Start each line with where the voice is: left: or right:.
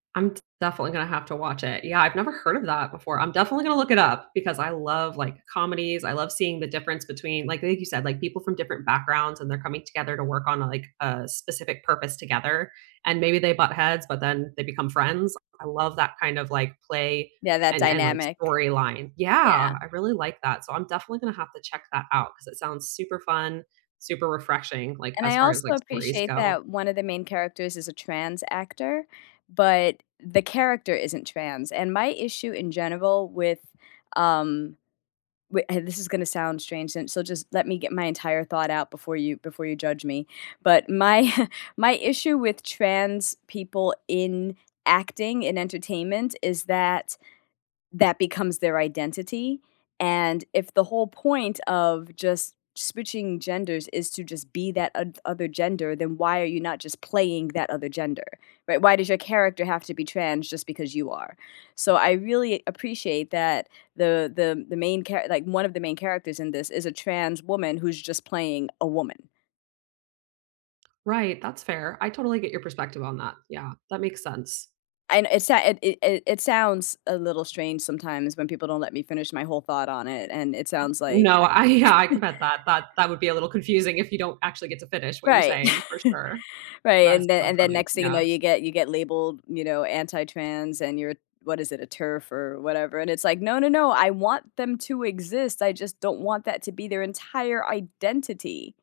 right: I'm d definitely gonna have to watch it, yeah, I've never heard of that before, I'm definitely gonna look it up because I love, like, comedies, I love seeing the difference between, like like you said, like, people from different backgrounds, and they're coming together to work on, like, a specific purpose together, and maybe they butt heads, but then they become friends, I love that kind of, like, play,
left: Yeah, that
right: and and, like,
left: dynamic.
right: storyline. Yeah,
left: Yeah.
right: I really like that, so I'm definitely gonna have to check that out 'cause it sounds super fun, super refreshing, like,
left: And, I
right: as far as,
left: also
right: like, stories
left: appreciate
right: go.
left: that one of the main characters is a trans actor, but the character isn't trans, and my issue in general with, um, wi uh, this is gonna sound strange, and so just let me get my entire thought out before you before you judge me, but my my issue with trans people in acting, in entertainment, is that, that becomes their identity, and if the whole point of just switching genders is to just be that oth other gender, then why are you not just playing that other gender, right? Why does your character have to be trans just because you are, so, I really appreciate that the the the main char like, one of the main characters in this is a trans woman who's just playing a woman.
right: Right, that's fair, I totally get your perspective on that, yeah, that makes sense.
left: And, it's not it it it sounds a little strange sometimes when people don't let me finish my whole thought on it, and it sounds like
right: No, I yeah. I can bet that that that would be a little confusing if you don't actually get to finish what you're
left: Right,
right: saying for sure.
left: right,
right: That is
left: and then
right: so
left: and then
right: funny,
left: next thing you know,
right: yeah.
left: you get you get labeled, you know, anti-trans, and you're what is it? A TERF or whatever, and it's like, "No, no, no. I want them to exist, I just don't want that to be their entire identity."